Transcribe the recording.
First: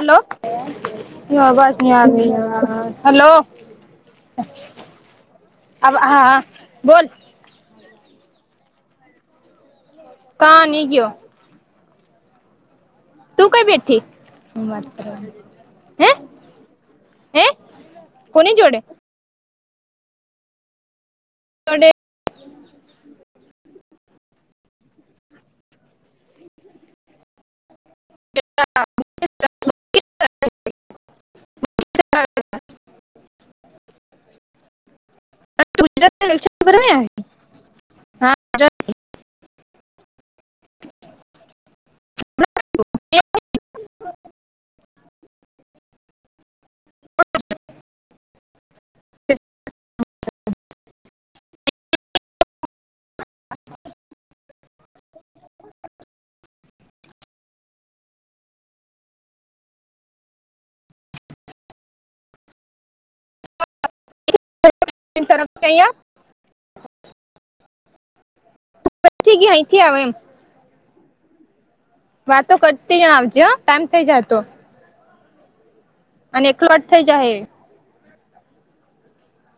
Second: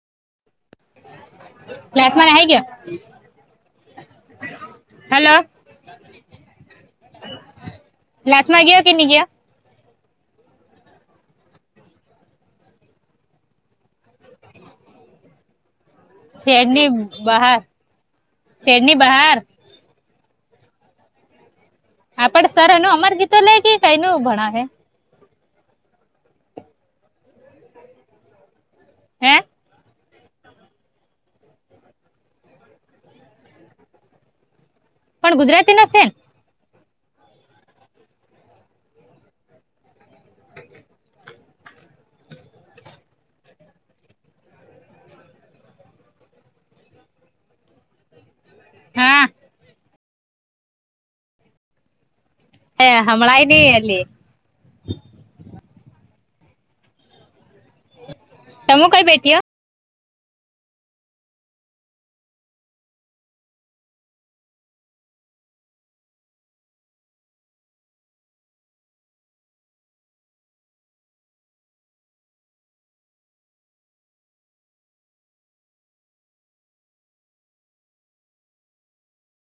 Hello હ ન ક્લાસમાં નાહી ગયો આ હલો હલો અ હા બોલ લાાસમાં ગયા કે ન ગયા કા નની ગયો. તું કઈ બેઠઠી શેરની બહાર કોની જોડે શેરની બહાર થડે પણ સર એ ન અમાર ગીતો લે ગ કઈ ન ભણાવે હે [inaudible] [inaudible] પણ ગુજરાત તજક્ર નહી હ [inaudible] હા હે હમળાઈની એલી તમ કઈ બેતીય તિન તરફ કહીયા થી ગયા અહીં થી આવે એમ વાતો કરતી જણ આવજે કમ થઇ જાય તો અને એક કલોટ થઈ જાય